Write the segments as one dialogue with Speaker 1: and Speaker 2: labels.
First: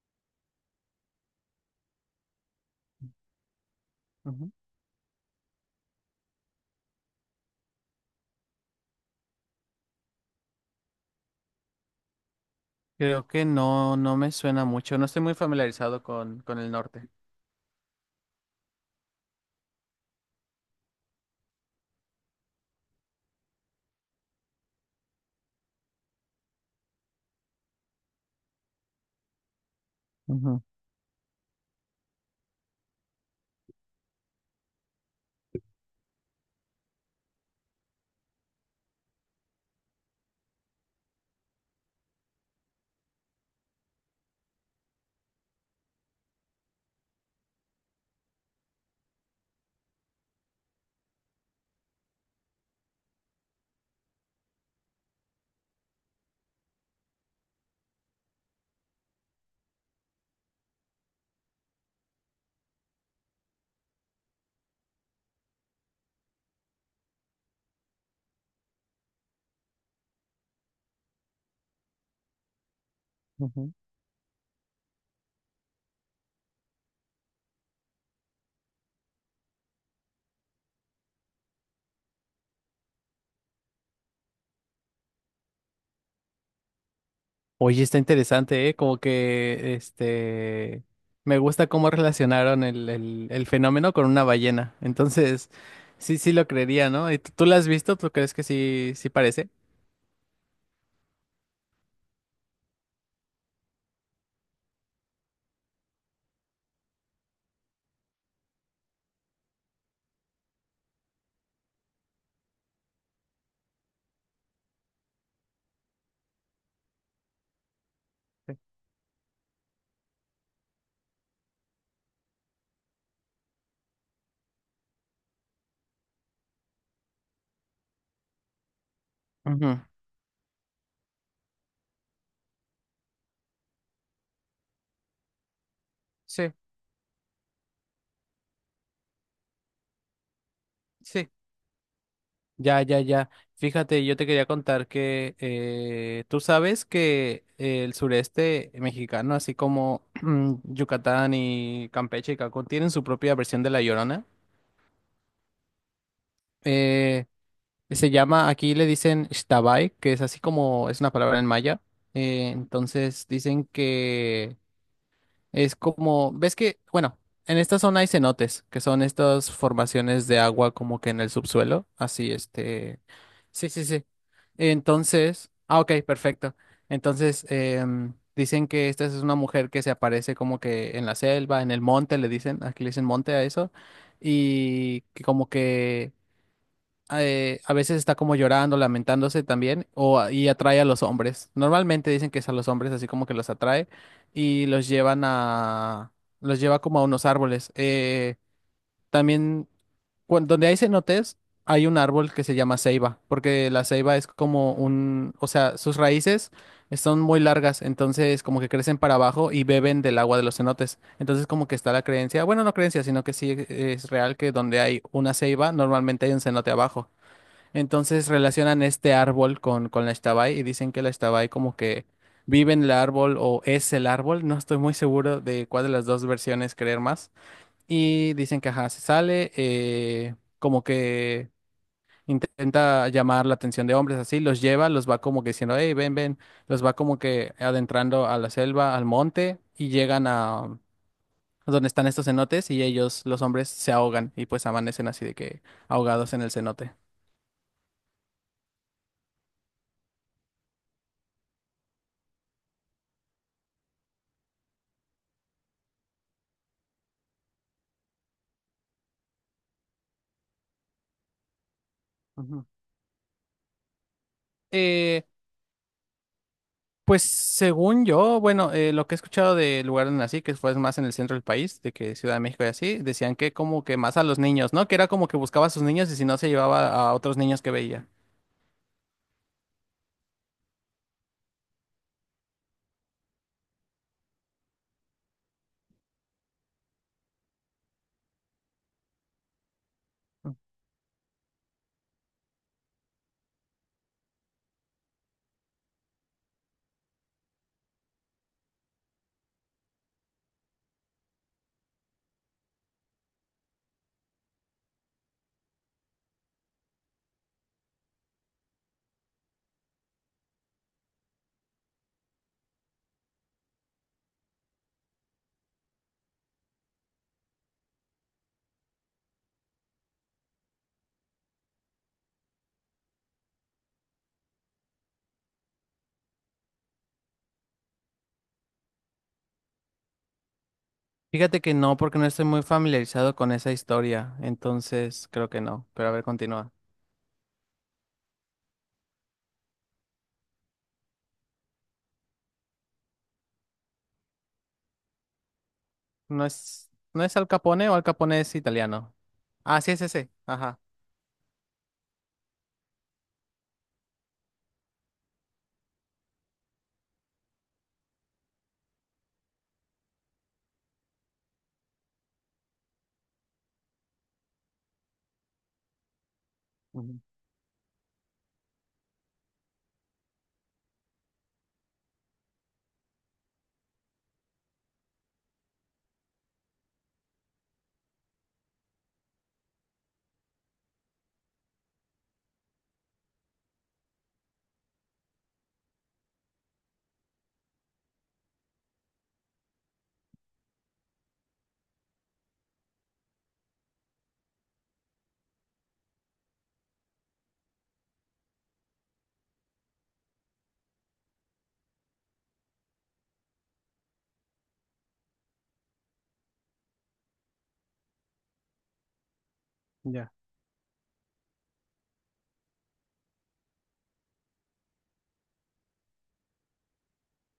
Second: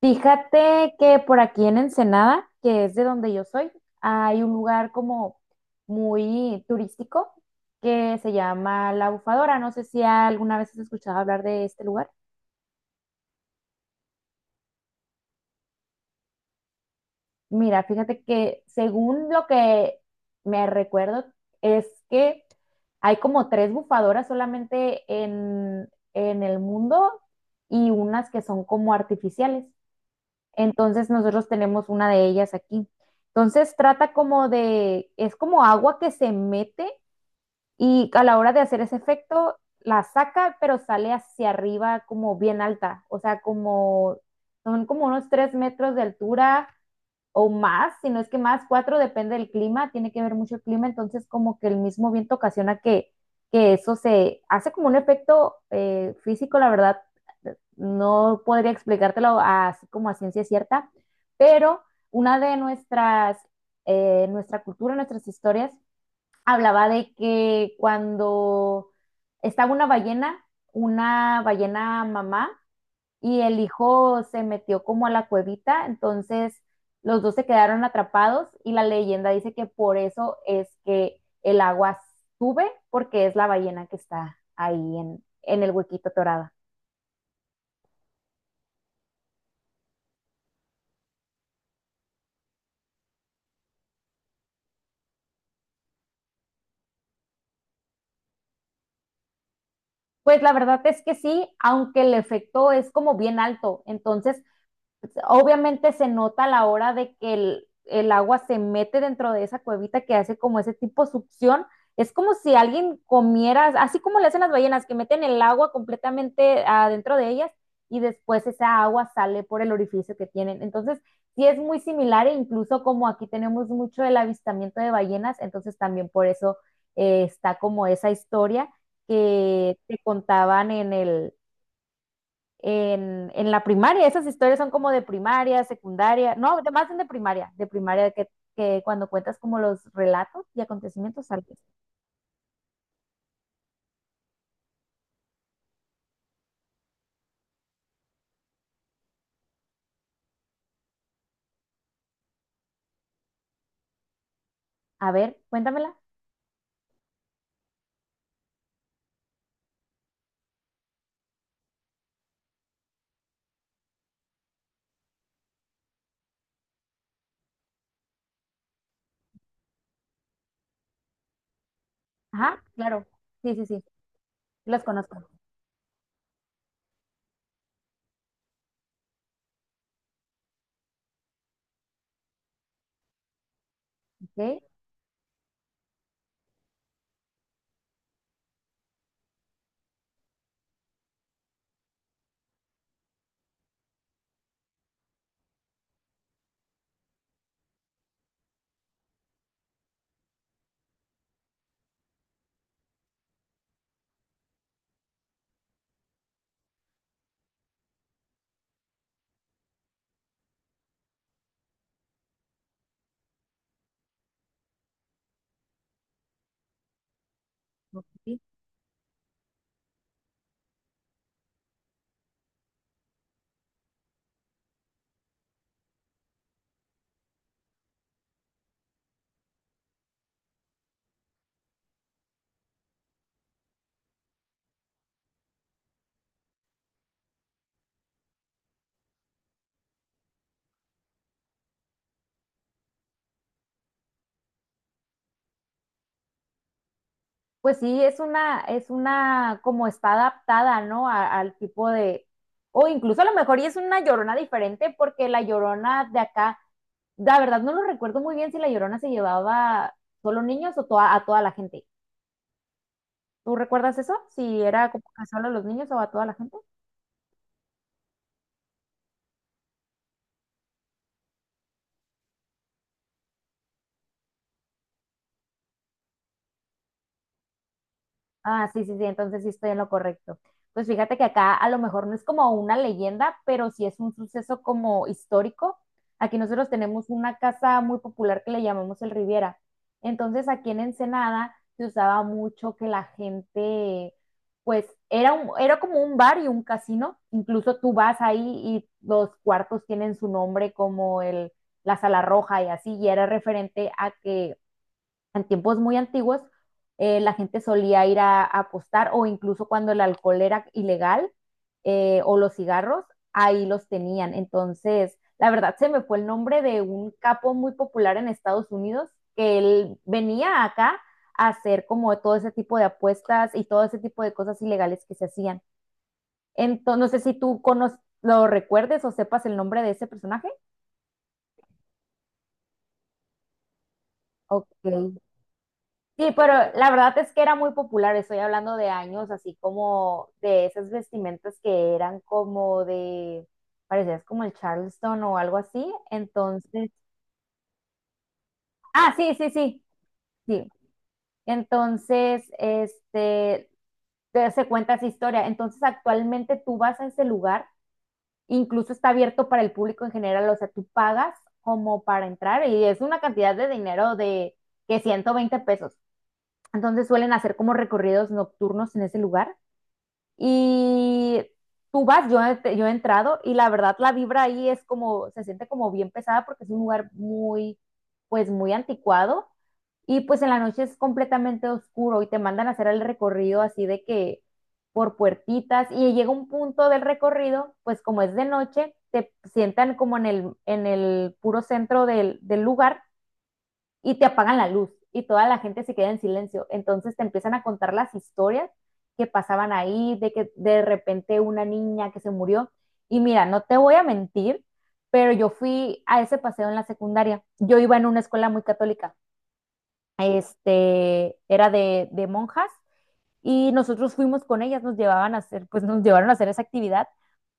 Speaker 1: Fíjate que por aquí en Ensenada, que es de donde yo soy, hay un
Speaker 2: Ujú.
Speaker 1: lugar como muy turístico que se llama La Bufadora. No sé si alguna vez has escuchado hablar de este lugar.
Speaker 2: Creo que no, no me suena mucho. No estoy muy familiarizado con el norte.
Speaker 1: Mira, fíjate que según lo que me recuerdo es que hay como tres bufadoras solamente en el mundo y unas que son como artificiales.
Speaker 2: Ujú,
Speaker 1: Entonces nosotros tenemos una de ellas aquí. Entonces trata como de, es como agua que se mete y a la hora de hacer ese efecto la saca, pero sale hacia arriba como bien alta, o sea, como son como unos 3 metros de altura o más, si no es que más, cuatro depende del clima, tiene que ver mucho el clima, entonces como que el mismo viento ocasiona que eso se hace como un efecto físico, la verdad, no podría explicártelo así como a ciencia cierta, pero una de nuestras, nuestra cultura, nuestras historias, hablaba de que cuando estaba una ballena mamá y el
Speaker 2: ujú.
Speaker 1: hijo se metió como a la cuevita, entonces los dos se quedaron atrapados y la leyenda dice que por eso es que el agua sube, porque es la ballena que está ahí en el huequito torada.
Speaker 2: Oye, está interesante, ¿eh? Como que, este, me gusta cómo relacionaron el fenómeno con una ballena. Entonces, sí, sí lo creería, ¿no? ¿Y tú la has visto? ¿Tú crees que sí, sí parece?
Speaker 1: Pues la verdad es que sí, aunque el efecto es como bien alto, entonces obviamente se nota a la hora de que el agua se mete dentro de esa cuevita que hace como ese tipo de succión. Es como si alguien comiera, así como le hacen las ballenas, que meten el agua completamente adentro de ellas y después
Speaker 2: Sí.
Speaker 1: esa agua sale por el orificio que tienen. Entonces, sí es muy similar e incluso como aquí tenemos mucho el avistamiento de ballenas, entonces también por eso está como esa historia que
Speaker 2: Ujú.
Speaker 1: te contaban en el, en la primaria. Esas historias son como de primaria, secundaria,
Speaker 2: Sí,
Speaker 1: no, de, más de primaria que cuando cuentas como los relatos y acontecimientos
Speaker 2: sí.
Speaker 1: sales.
Speaker 2: Ya, ya, ya. Fíjate, yo te quería contar que tú sabes que el sureste mexicano, así como Yucatán y Campeche y Cancún, tienen su propia versión de La Llorona.
Speaker 1: A ver, cuéntamela.
Speaker 2: Eh, Se llama, aquí le dicen Xtabay, que es así como, es una palabra en maya. Entonces dicen que es como, ves que, bueno, en esta zona hay cenotes, que son estas formaciones de agua como que en el subsuelo, así
Speaker 1: Ajá,
Speaker 2: este,
Speaker 1: claro. Sí, sí,
Speaker 2: sí, sí,
Speaker 1: sí,
Speaker 2: sí.
Speaker 1: las conozco.
Speaker 2: Entonces, ah, ok, perfecto. Entonces, dicen que esta es una mujer que se aparece como que en la selva, en el monte, le dicen, aquí le dicen monte a eso,
Speaker 1: Ok,
Speaker 2: y que como que a veces está como llorando, lamentándose también, o, y atrae a los hombres. Normalmente dicen que es a los hombres, así como que los atrae y los llevan a, los lleva como a unos árboles. También, donde hay cenotes, hay un árbol que se llama ceiba, porque la ceiba es como un, o sea, sus raíces son muy largas, entonces como que crecen para abajo y beben del agua de los cenotes. Entonces como que está la creencia, bueno, no creencia, sino que sí es real que donde hay una ceiba, normalmente hay un cenote abajo.
Speaker 1: ok,
Speaker 2: Entonces
Speaker 1: sí.
Speaker 2: relacionan este árbol con la Ixtabay y dicen que la Ixtabay como que vive en el árbol o es el árbol. No estoy muy seguro de cuál de las dos versiones creer más. Y dicen que ajá, se sale, como que intenta llamar la atención de hombres así, los lleva, los va como que diciendo, hey, ven, los va como que adentrando a la selva, al monte y llegan a donde están estos cenotes y ellos, los hombres, se ahogan y pues amanecen así de que ahogados en el cenote.
Speaker 1: Pues sí, es una, como está adaptada, ¿no? A- al tipo de, o incluso a lo mejor y es una llorona diferente, porque la llorona de acá, la verdad no lo recuerdo muy bien si la llorona se llevaba solo niños o toa- a toda la gente.
Speaker 2: Ujú.
Speaker 1: ¿Tú recuerdas eso? Si era como
Speaker 2: Eh,
Speaker 1: que solo a los niños o a toda la gente.
Speaker 2: Pues según yo, bueno, lo que he escuchado del lugar donde nací, que fue más en el centro del país, de que Ciudad de México y así, decían que como que más a los niños, ¿no? Que era como que buscaba a sus niños y si no se llevaba a otros niños que veía.
Speaker 1: Ah, sí, sí, sí, entonces sí estoy en lo correcto. Pues fíjate que acá a lo mejor no es como una leyenda, pero sí es un suceso como histórico. Aquí nosotros tenemos una casa muy popular que le llamamos el Riviera. Entonces aquí en Ensenada se usaba mucho que la gente, pues era un, era como un bar y un casino. Incluso tú vas ahí y los cuartos tienen su nombre como el, la Sala Roja y así, y era referente a que en tiempos muy antiguos, la gente solía ir a apostar o incluso cuando el alcohol era ilegal o los cigarros, ahí los tenían. Entonces, la verdad se me fue el nombre de un capo muy popular en Estados Unidos que él venía acá a hacer como todo ese tipo de apuestas y todo ese tipo de cosas ilegales que se hacían. Entonces, no sé si tú conoces, lo recuerdes o sepas el nombre de ese personaje.
Speaker 2: Fíjate que no, porque no estoy muy familiarizado con esa historia,
Speaker 1: Ok.
Speaker 2: entonces creo que no, pero a ver,
Speaker 1: Sí, pero
Speaker 2: continúa.
Speaker 1: la verdad es que era muy popular, estoy hablando de años, así como de esas vestimentas que eran como de, parecías como el Charleston o algo así,
Speaker 2: ¿No
Speaker 1: entonces,
Speaker 2: es, no es Al Capone o Al Capone es italiano?
Speaker 1: ah, sí, sí,
Speaker 2: Ah,
Speaker 1: sí,
Speaker 2: sí es ese,
Speaker 1: sí,
Speaker 2: ajá.
Speaker 1: entonces, este, se cuenta esa historia, entonces actualmente tú vas a ese lugar, incluso está abierto para el público en general, o sea, tú pagas como para entrar y es una cantidad de dinero de que 120 pesos, entonces
Speaker 2: Ujú.
Speaker 1: suelen hacer como recorridos nocturnos en ese lugar. Y tú vas, yo he entrado y la verdad la vibra ahí es como, se siente como bien pesada porque es un lugar muy, pues muy anticuado. Y pues en la noche es completamente oscuro y te mandan a hacer el recorrido así de que por puertitas y llega un punto del recorrido, pues como es de noche, te sientan como en el puro centro del, del lugar y te apagan la luz y toda la gente se queda en silencio. Entonces te empiezan a contar las historias que pasaban ahí, de que de repente una niña que se murió. Y mira, no te voy a mentir, pero yo fui a ese paseo en la secundaria. Yo iba en una escuela muy católica,
Speaker 2: Ya.
Speaker 1: este, era de monjas y nosotros fuimos con ellas, nos llevaban a hacer, pues nos llevaron a hacer esa actividad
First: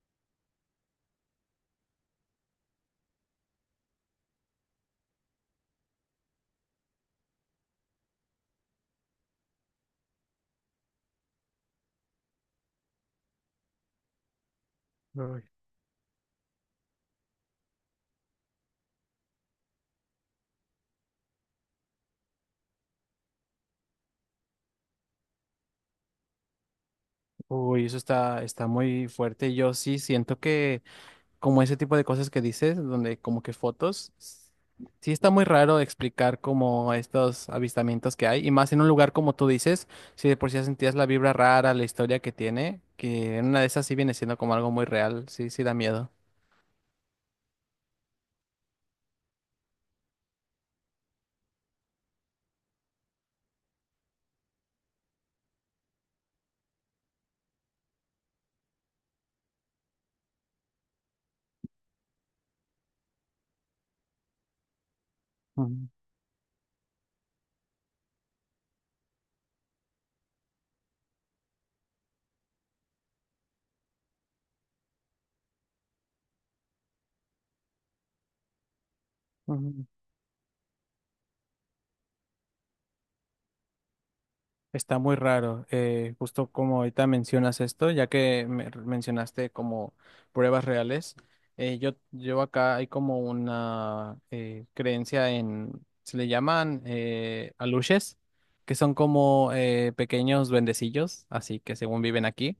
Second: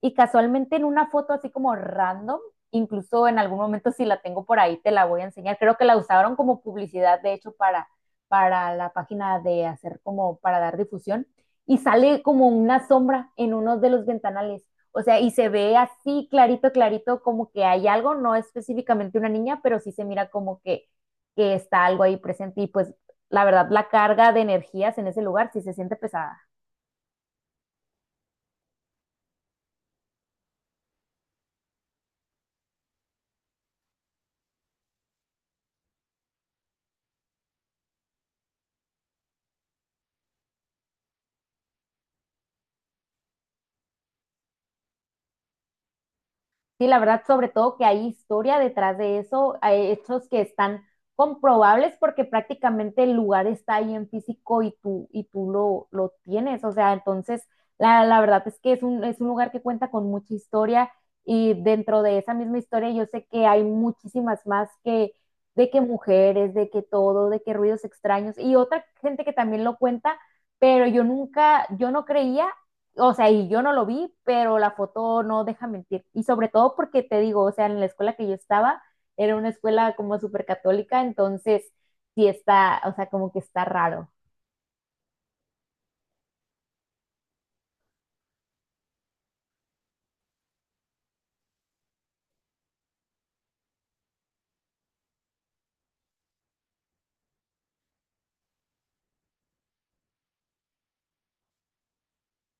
Speaker 1: y casualmente en una foto así como random, incluso en algún momento si la tengo por ahí te la voy a enseñar, creo que la usaron como publicidad de hecho para la página de hacer como para dar difusión y sale como una sombra en uno de los ventanales. O sea, y
Speaker 2: Uy.
Speaker 1: se ve así clarito, clarito, como que hay algo, no específicamente una niña, pero sí se mira como que está algo ahí presente. Y pues la verdad, la carga de energías en ese lugar sí se siente pesada.
Speaker 2: Uy, eso está, está muy fuerte. Yo sí siento que como ese tipo de cosas que dices, donde como que fotos, sí está muy raro explicar como estos avistamientos que hay, y más en un lugar como tú dices, si de por sí ya sentías la vibra rara, la historia que tiene, que en una de esas sí viene siendo como algo muy real, sí, sí da miedo.
Speaker 1: Sí, la verdad, sobre todo que hay historia detrás de eso, hay hechos que están comprobables porque prácticamente el lugar está ahí en físico y tú lo tienes. O sea, entonces, la verdad es que es un lugar que cuenta con mucha historia y dentro de esa misma historia yo sé que hay muchísimas más que de que
Speaker 2: Ujú,
Speaker 1: mujeres, de que todo, de que ruidos extraños y otra gente que también lo cuenta, pero yo nunca, yo no creía, o sea, y yo no lo vi, pero la foto no deja mentir. Y sobre todo porque te digo, o sea, en la escuela que yo estaba, era una
Speaker 2: ujú.
Speaker 1: escuela como súper católica, entonces sí está, o sea, como que está raro.
Speaker 2: Está muy raro, justo como ahorita mencionas esto, ya que mencionaste como pruebas reales, yo acá hay como una creencia en, se le llaman aluches, que son como pequeños duendecillos, así que según viven aquí.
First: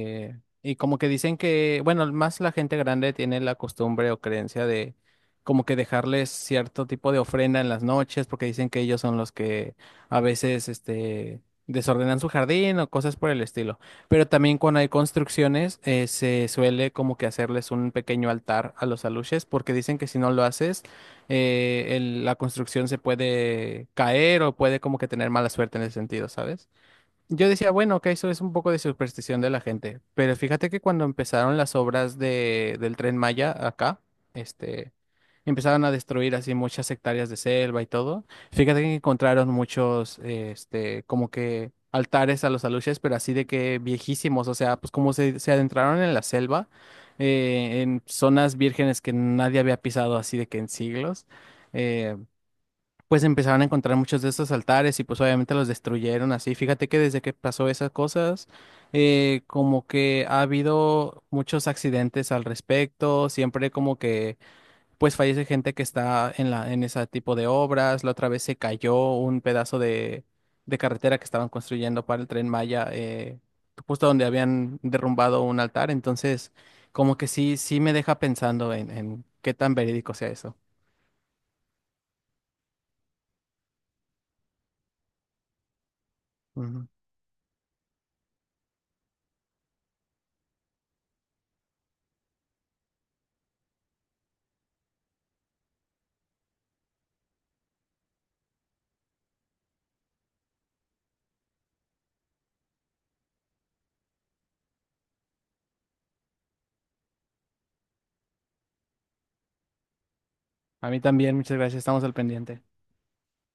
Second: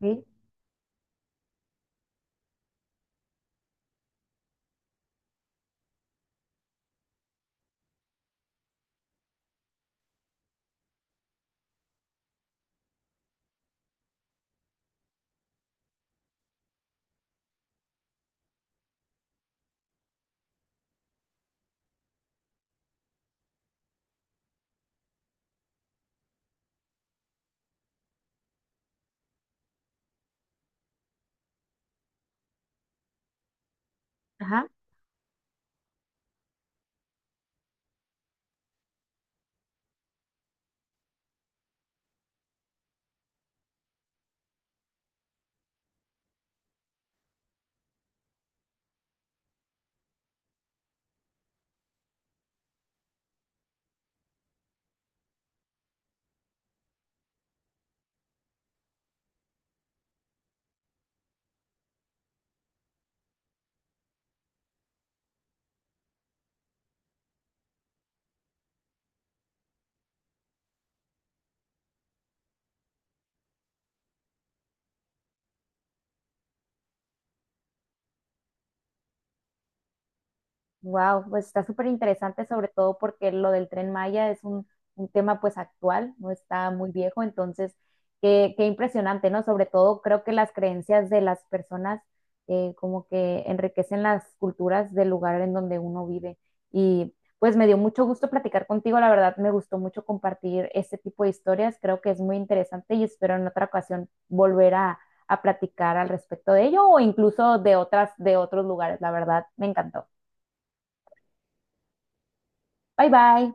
Speaker 1: ¿Sí?
Speaker 2: y como que dicen que, bueno, más la gente grande tiene la costumbre o creencia de como que dejarles cierto tipo de ofrenda en las noches, porque dicen que ellos son los que a veces, este, desordenan su jardín o cosas por el estilo. Pero también cuando hay construcciones, se suele como que hacerles un pequeño altar a los aluches, porque dicen que si no lo haces, la construcción se puede caer o puede como que tener mala suerte en ese sentido, ¿sabes? Yo decía, bueno, que eso es un poco de superstición de la gente, pero fíjate que cuando empezaron las obras de, del Tren Maya acá,
Speaker 1: Ajá.
Speaker 2: este, empezaron a destruir así muchas hectáreas de selva y todo. Fíjate que encontraron muchos, este, como que altares a los aluches, pero así de que viejísimos, o sea, pues como se adentraron en la selva, en zonas vírgenes que nadie había pisado así de que en siglos. eh, pues empezaron a encontrar muchos de estos altares y pues obviamente los destruyeron así. Fíjate que desde que pasó esas cosas, como que ha habido muchos accidentes al respecto, siempre como que pues fallece gente que está en la, en ese tipo de obras. La otra vez se cayó un pedazo de carretera que estaban construyendo para el Tren Maya, justo donde habían derrumbado un altar. Entonces, como que sí, sí me deja pensando en qué tan verídico sea eso.
Speaker 1: Wow, pues está súper interesante, sobre todo porque lo del Tren Maya es un tema pues actual, no está
Speaker 2: Ujú.
Speaker 1: muy viejo, entonces qué, qué impresionante, ¿no? Sobre todo creo que las creencias de las personas como que enriquecen las culturas del lugar en donde uno vive. Y pues me dio mucho gusto platicar contigo, la verdad me gustó mucho compartir este tipo de historias, creo que es muy interesante y espero en otra ocasión volver a platicar al respecto de ello o incluso de otras, de otros lugares, la verdad me encantó.
Speaker 2: A mí también, muchas gracias, estamos al pendiente.
Speaker 1: Bye bye.